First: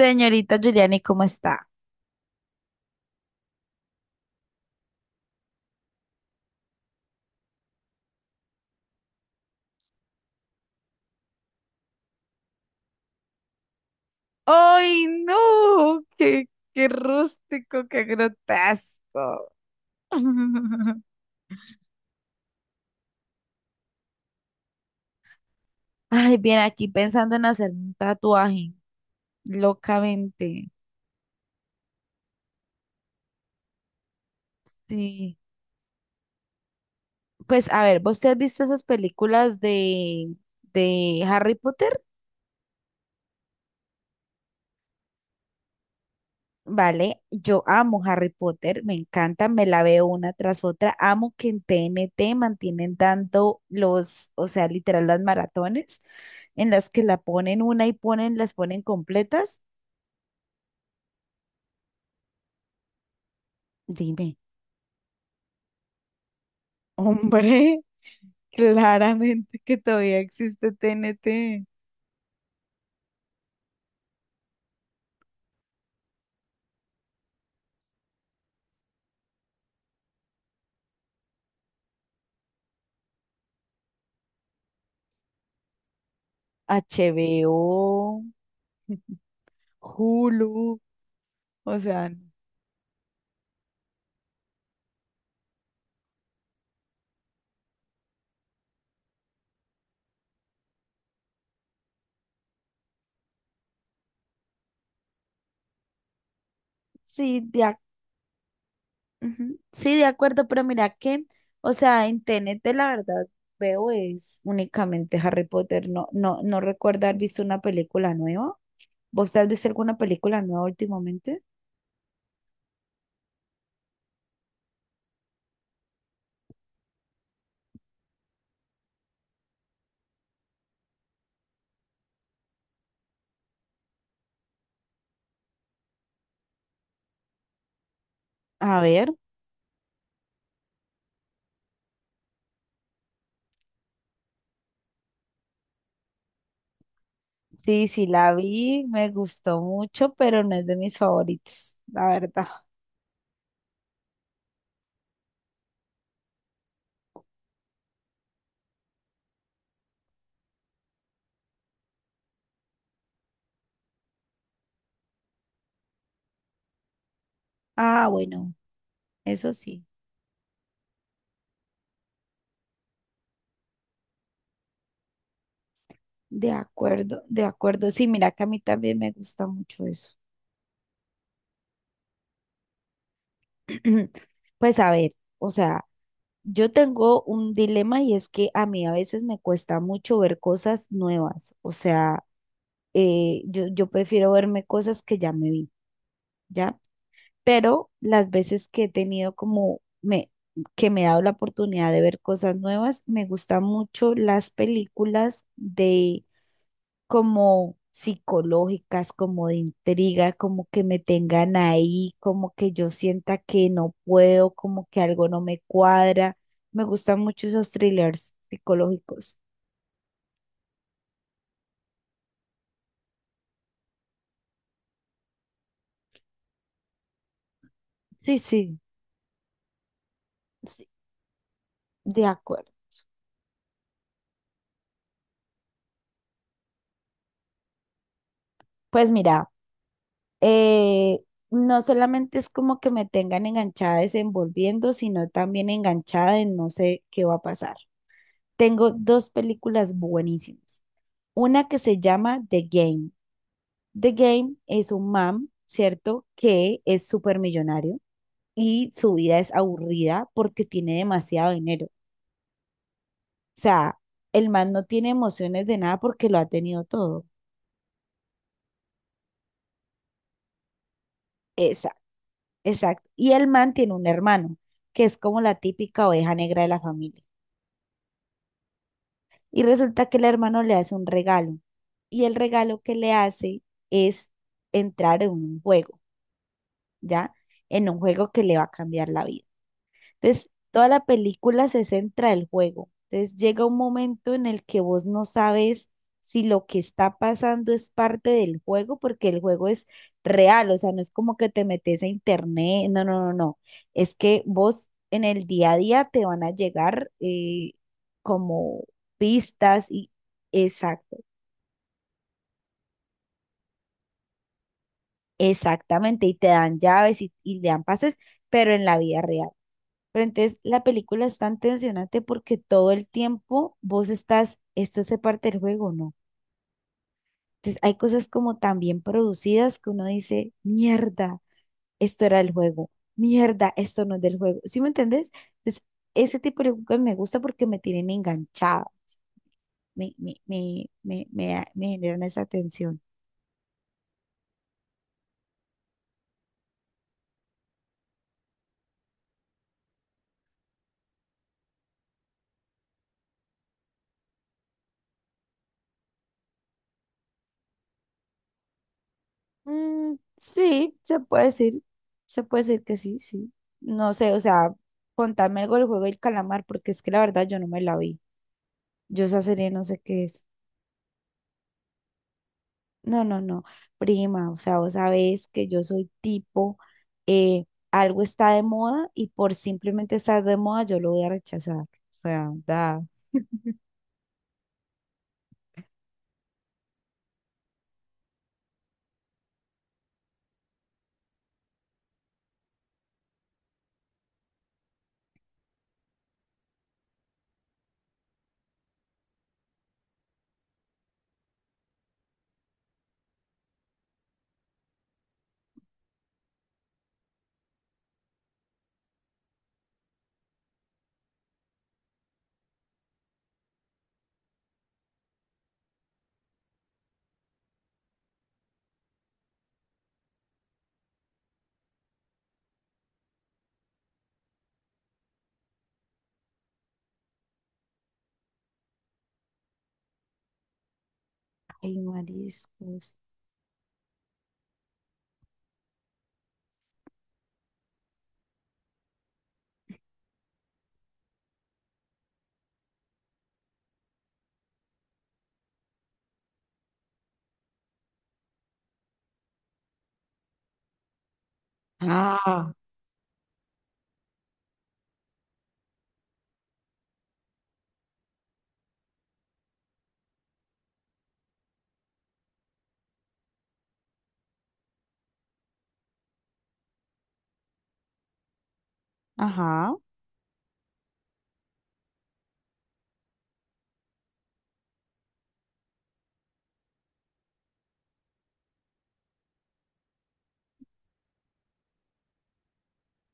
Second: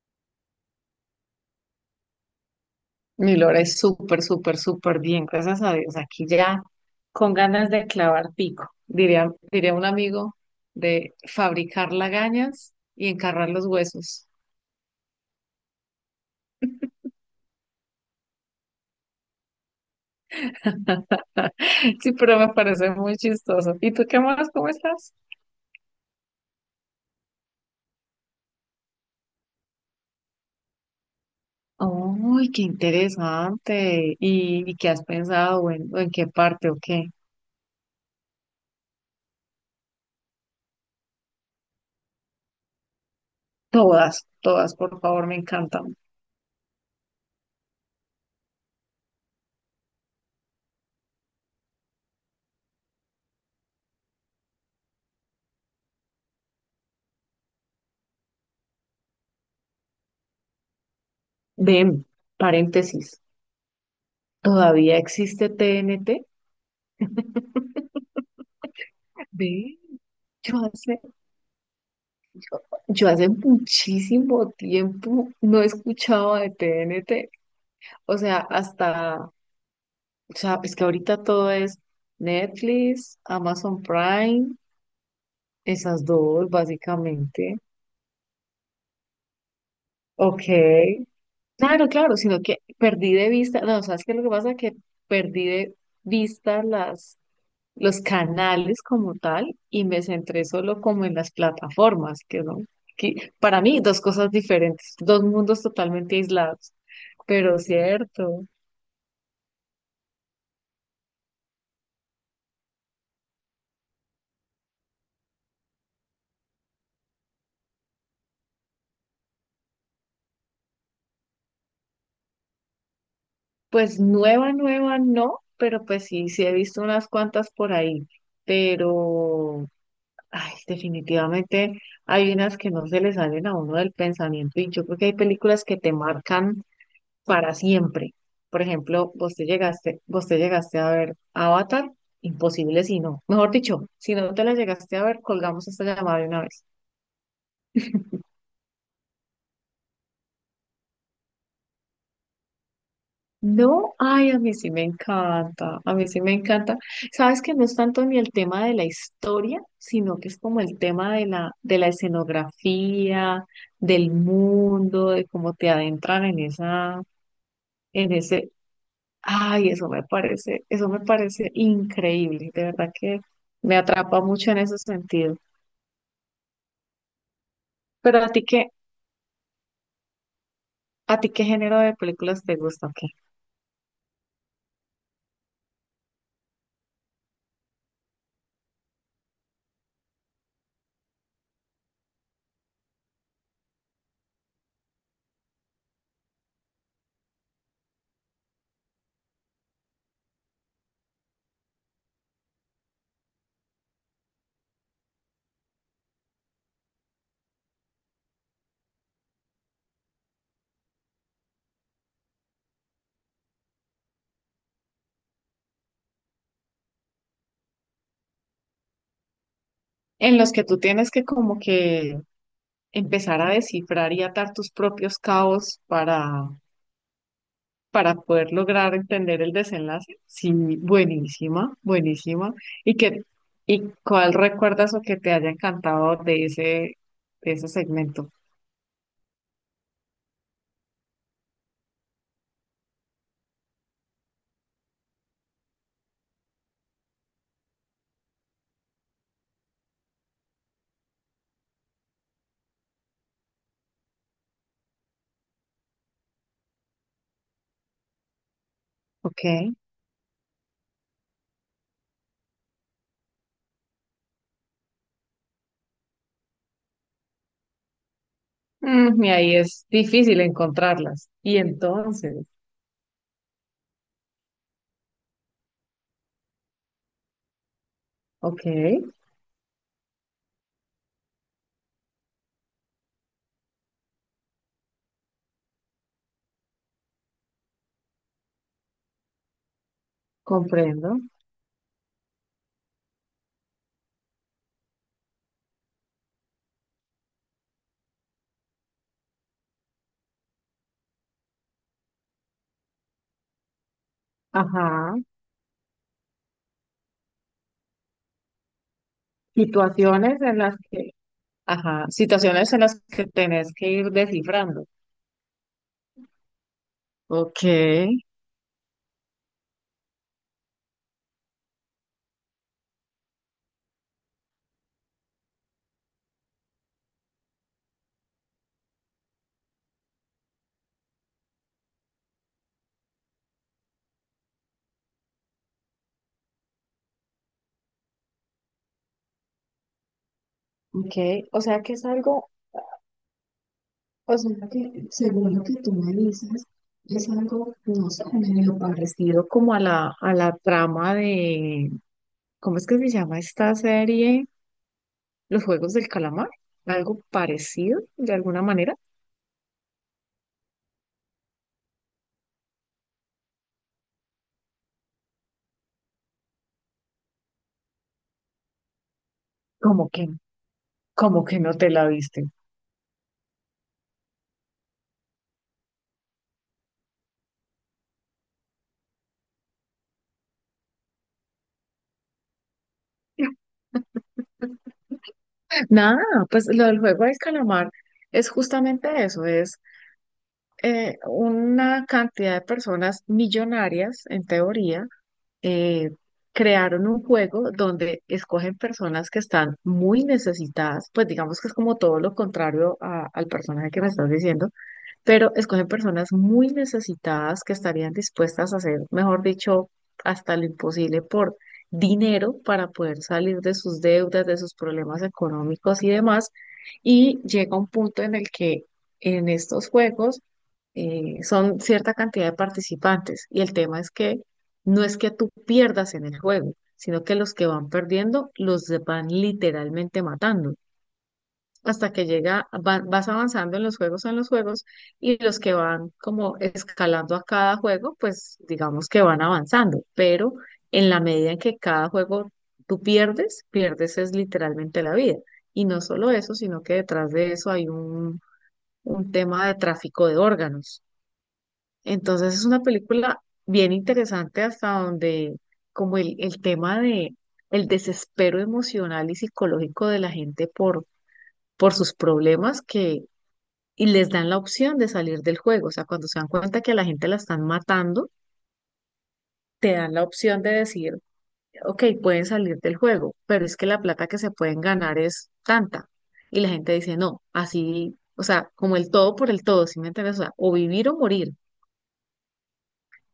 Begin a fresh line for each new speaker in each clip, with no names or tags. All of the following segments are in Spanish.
Señorita Giuliani, ¿cómo está?
Mi Lora es súper, súper, súper bien, gracias a Dios. Aquí ya con ganas de clavar pico, diría un amigo, de fabricar lagañas y encarrar los huesos.
¡Ay, no! ¡Qué, qué rústico, qué grotesco!
Sí, pero me parece muy chistoso. ¿Y tú qué más? ¿Cómo estás?
Ay, bien, aquí pensando en hacer un tatuaje, locamente.
Uy, qué interesante. ¿Y qué has
Sí.
pensado? ¿O en qué parte o qué?
Pues, a ver, ¿vos te has visto esas películas de Harry Potter?
Todas, todas, por favor, me encantan.
Vale, yo amo Harry Potter, me encanta, me la veo una tras otra. Amo que en TNT mantienen dando los, o sea, literal las maratones en las que la ponen una y ponen, las ponen completas.
Ven, paréntesis,
Dime,
¿todavía existe TNT?
hombre, claramente que
Ve,
todavía
yo
existe
hace
TNT,
Yo hace muchísimo tiempo no escuchaba de T N T. O sea, es que ahorita todo es Netflix, Amazon Prime, esas dos básicamente.
HBO,
Ok.
Hulu, o
Claro,
sea,
claro, sino que perdí de vista, no. ¿Sabes qué? Es lo que pasa, que perdí de vista las, los canales como tal y me centré solo como en las plataformas, que no, que para mí dos cosas diferentes, dos mundos totalmente aislados.
sí,
Pero
de
cierto.
Ujú. Sí, de acuerdo, pero mira que, o sea, en T N T la verdad veo es únicamente Harry Potter. No, no recuerdo haber visto una película nueva. ¿Vos has visto alguna película nueva últimamente?
Pues nueva, nueva no, pero pues sí, sí he visto unas cuantas por ahí. Pero, ay, definitivamente hay unas que no se le salen a uno del pensamiento, y yo creo que hay películas que te marcan para siempre. Por
A ver,
ejemplo, vos te llegaste a ver Avatar, imposible si no. Mejor dicho, si no te la llegaste a ver, colgamos esta llamada de una vez.
sí, sí la vi, me gustó mucho, pero no es de mis favoritos, la verdad.
No, ay, a mí sí me encanta, a mí sí me encanta. Sabes que no es tanto ni el tema de la historia, sino que es como el tema de la escenografía, del mundo, de cómo te adentran en
Ah,
en ese,
bueno, eso
ay,
sí,
eso me parece increíble, de verdad que me atrapa mucho en ese sentido.
de acuerdo, de acuerdo. Sí,
Pero a
mira que a mí también me gusta mucho eso.
a ti qué género de películas te gusta, ¿o qué?
Pues a ver, o sea, yo tengo un dilema y es que a mí a veces me cuesta mucho ver cosas nuevas, o sea, yo prefiero verme cosas que ya me vi, ¿ya? Pero las veces que he tenido como me, que me he dado la oportunidad de ver cosas nuevas, me gustan mucho las películas de como psicológicas, como de intriga, como que me tengan ahí, como que yo sienta que no puedo, como que algo no me cuadra. Me gustan mucho esos thrillers psicológicos.
En los que tú tienes que como que empezar a descifrar y atar tus propios cabos para
Sí,
poder
sí,
lograr entender el desenlace. Sí,
sí,
buenísima,
de
buenísima.
acuerdo.
¿Y qué, y cuál recuerdas o que te haya encantado de de ese segmento?
Pues mira, eh, no solamente es como que me tengan enganchada desenvolviendo, sino también enganchada en no sé qué va a pasar. Tengo dos películas buenísimas. Una que se llama The Game. The Game es un man, ¿cierto? Que es súper millonario y su vida
Ok.
es aburrida porque tiene demasiado dinero. O sea, el man no tiene emociones de nada porque lo ha tenido todo.
Mm, y ahí es difícil encontrarlas. Y
Exacto,
entonces,
exacto. Y el man tiene un hermano, que es como la típica oveja negra de la familia.
ok,
Y resulta que el hermano le hace un regalo. Y el regalo que le hace es entrar en un juego, ¿ya? En un juego que le va a cambiar la vida. Entonces, toda la
comprendo.
película se centra el juego. Entonces, llega un momento en el que vos no sabes si lo que está pasando es parte del juego, porque el juego es real, o sea, no es como que te metes a internet, no, no, no, no. Es que vos
Ajá.
en el día a día te van a llegar como pistas y
Situaciones en las que,
exacto,
ajá, situaciones en las que tenés que ir descifrando.
exactamente, y te dan llaves y
Ok.
te dan pases, pero en la vida real. Pero entonces la película es tan tensionante porque todo el tiempo vos estás, esto hace parte del juego, ¿no? Entonces hay cosas como tan bien producidas que uno dice, mierda, esto era el juego, mierda, esto no es del juego. ¿Sí me entendés? Entonces ese tipo de películas me gusta porque me tienen enganchada,
Ok, o sea
me
que es
generan esa
algo
tensión.
O sea que según lo que tú me dices, es algo, no sé, medio parecido como a la trama de, ¿cómo es que se llama esta serie? Los Juegos del Calamar, algo parecido de alguna manera,
Mm, sí, se puede decir que sí, sí. No sé, o sea, contame algo del juego del calamar porque es que la verdad yo no me la vi. Yo esa serie no sé
como que,
qué es.
como que no te la viste.
No, no, no. Prima, o sea, vos sabés que yo soy tipo, eh, algo está de moda y por simplemente estar de moda yo lo voy a rechazar. O sea, da.
Nada, pues lo del Juego del Calamar es justamente eso, es una cantidad de personas millonarias en teoría, eh, crearon un juego donde escogen personas que están muy necesitadas, pues digamos que es como todo lo contrario a- al personaje que me estás diciendo, pero escogen personas muy necesitadas que estarían dispuestas a hacer, mejor dicho, hasta lo imposible por dinero para poder salir de sus deudas, de sus problemas económicos y demás. Y llega un punto en el que en estos juegos, son cierta cantidad de participantes y el tema es que no es que tú pierdas en el juego, sino que los que van perdiendo los de- van literalmente matando
Ay,
hasta que llega, va-
mariscos.
vas avanzando en los juegos, en los juegos, y los que van como escalando a cada juego, pues digamos que van avanzando, pero en la medida en que cada juego tú pierdes, pierdes es literalmente la vida. Y no solo eso, sino que detrás de eso hay un tema de tráfico de órganos. Entonces es
Ah,
una película bien interesante hasta donde como el tema de el desespero emocional y psicológico de la gente por sus problemas que y les dan la opción de salir del juego. O sea, cuando se dan cuenta que a la gente la están matando, te
ajá,
dan la opción de decir, ok, pueden salir del juego, pero es que la plata que se pueden ganar es tanta. Y la gente dice, no, así, o sea, como el todo por el todo, ¿sí me entiendes? O sea, o vivir o morir.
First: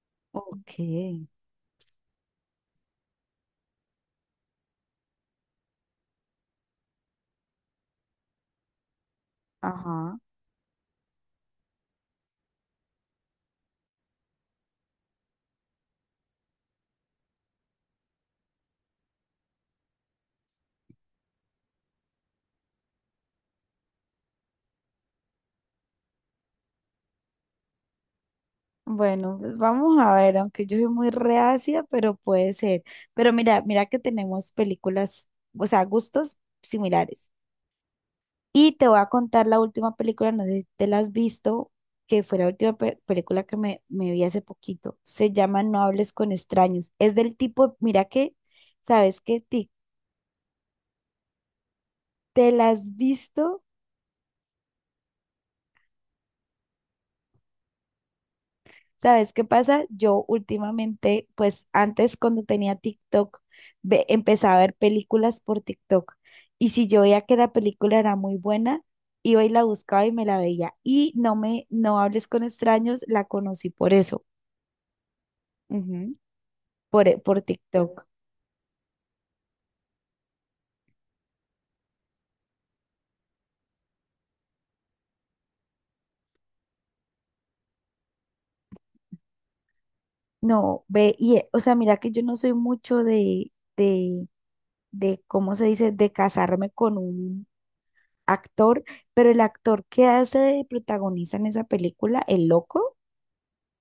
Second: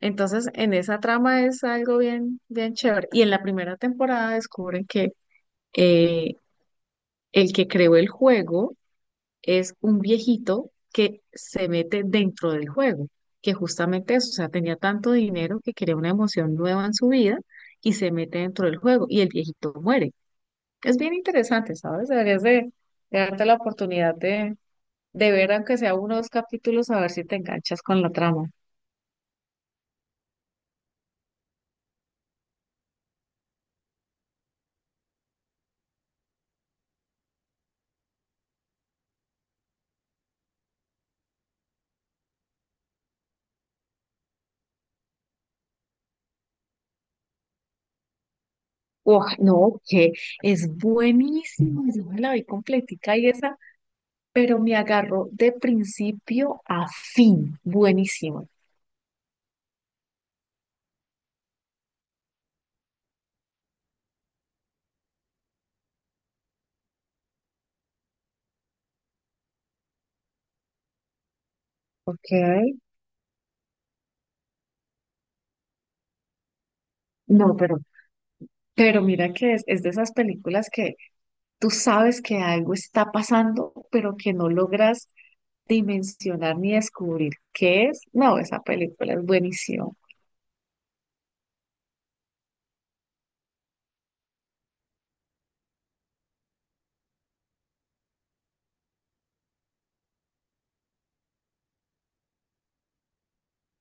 Entonces, en esa
ok,
trama es algo bien, bien chévere. Y en la primera temporada descubren que, eh, el que creó el juego es un
ajá.
viejito que se mete dentro del juego, que justamente eso, o sea, tenía tanto dinero que quería una emoción nueva en su vida y se mete dentro del juego y el viejito muere. Es bien interesante, ¿sabes? Deberías de darte la oportunidad de ver, aunque sea unos capítulos, a ver si te enganchas con la trama.
Bueno, pues vamos a ver, aunque yo soy muy reacia, pero puede ser. Pero mira, mira que tenemos películas, o sea, gustos similares. Y te voy a contar la última película, no sé si te la has visto, que fue la última pe- película que me vi hace poquito. Se llama No hables con extraños. Es del tipo, mira que, ¿sabes
Oh,
qué? Ti-
no, que es buenísimo, yo me la vi
¿Te la has
completica y esa,
visto?
pero me agarró de principio a fin, buenísimo.
¿Sabes qué pasa? Yo últimamente, pues antes cuando tenía TikTok, ve- empezaba a ver películas por TikTok. Y si yo veía que la película era muy buena, iba y la buscaba y me la veía. Y no me, No hables
Ok.
con extraños, la conocí por eso. Ujú. Por
No,
TikTok.
pero mira que es de esas películas que tú sabes que algo está pasando, pero que no logras dimensionar ni descubrir qué es. No, esa película es buenísima.
No, ve, y, o sea, mira que yo no soy mucho de, ¿cómo se dice?, de casarme con un actor, pero el actor que hace de protagonista en esa película, el loco,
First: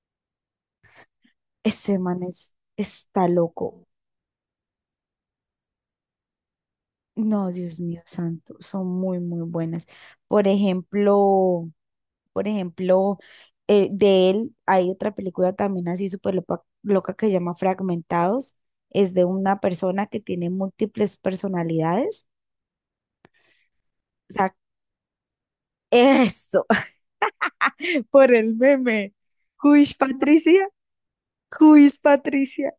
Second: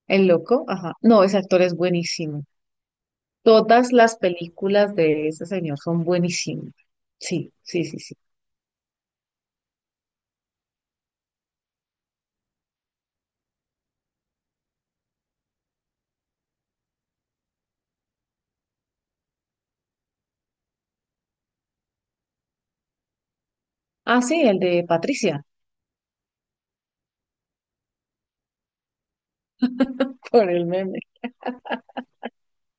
El loco, ajá. No, ese actor es
ese man
buenísimo.
es, está loco.
Todas las películas de ese señor son buenísimas.
No,
Sí,
Dios
sí, sí,
mío
sí.
santo, son muy, muy buenas. Por ejemplo, por ejemplo, de él hay otra película también así súper lopa- loca que se llama Fragmentados. Es de una persona que tiene múltiples personalidades.
Ah,
O
sí,
sea,
el de Patricia,
eso, por el meme. Juiz
por el
Patricia,
meme.
Juiz Patricia.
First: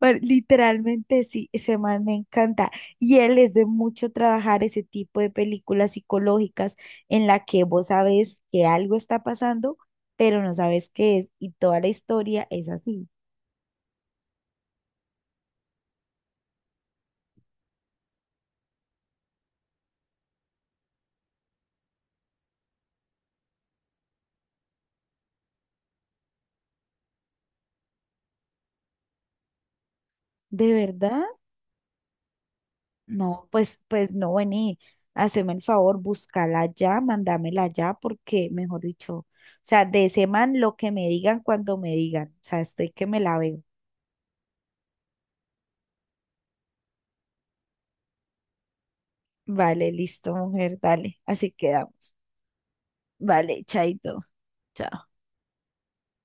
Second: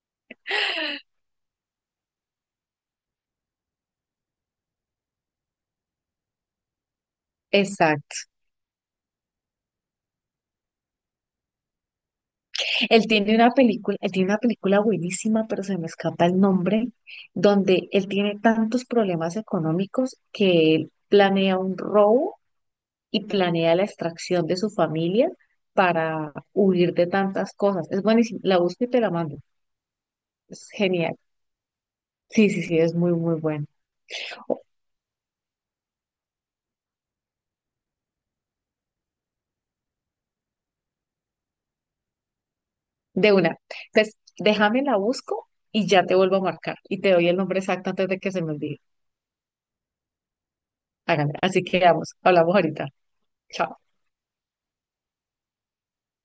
Bueno, literalmente sí, ese man me encanta. Y él es de mucho trabajar ese tipo de películas psicológicas en la que vos
Exacto.
sabes que algo está pasando, pero no sabes qué es. Y toda la historia es así.
Él tiene una película buenísima, pero se me escapa el nombre, donde él tiene tantos problemas económicos que él planea un robo y planea la extracción de su familia para huir de tantas cosas. Es buenísimo. La busco y te la mando. Es
¿De
genial.
verdad?
Sí, sí, sí, es muy, muy
No,
bueno.
pues, pues no,
O-
vení, haceme el favor, búscala ya, mándamela ya, porque, mejor dicho, o sea, de ese man lo que me digan cuando me digan, o sea, estoy que me
De
la
una.
veo.
Entonces, déjame la busco y ya te vuelvo a marcar y te doy el nombre exacto antes de que se me olvide.
Vale, listo, mujer, dale,
Hágale.
así
Así que
quedamos.
vamos, hablamos ahorita.
Vale,
Chao.
chaito. Chao.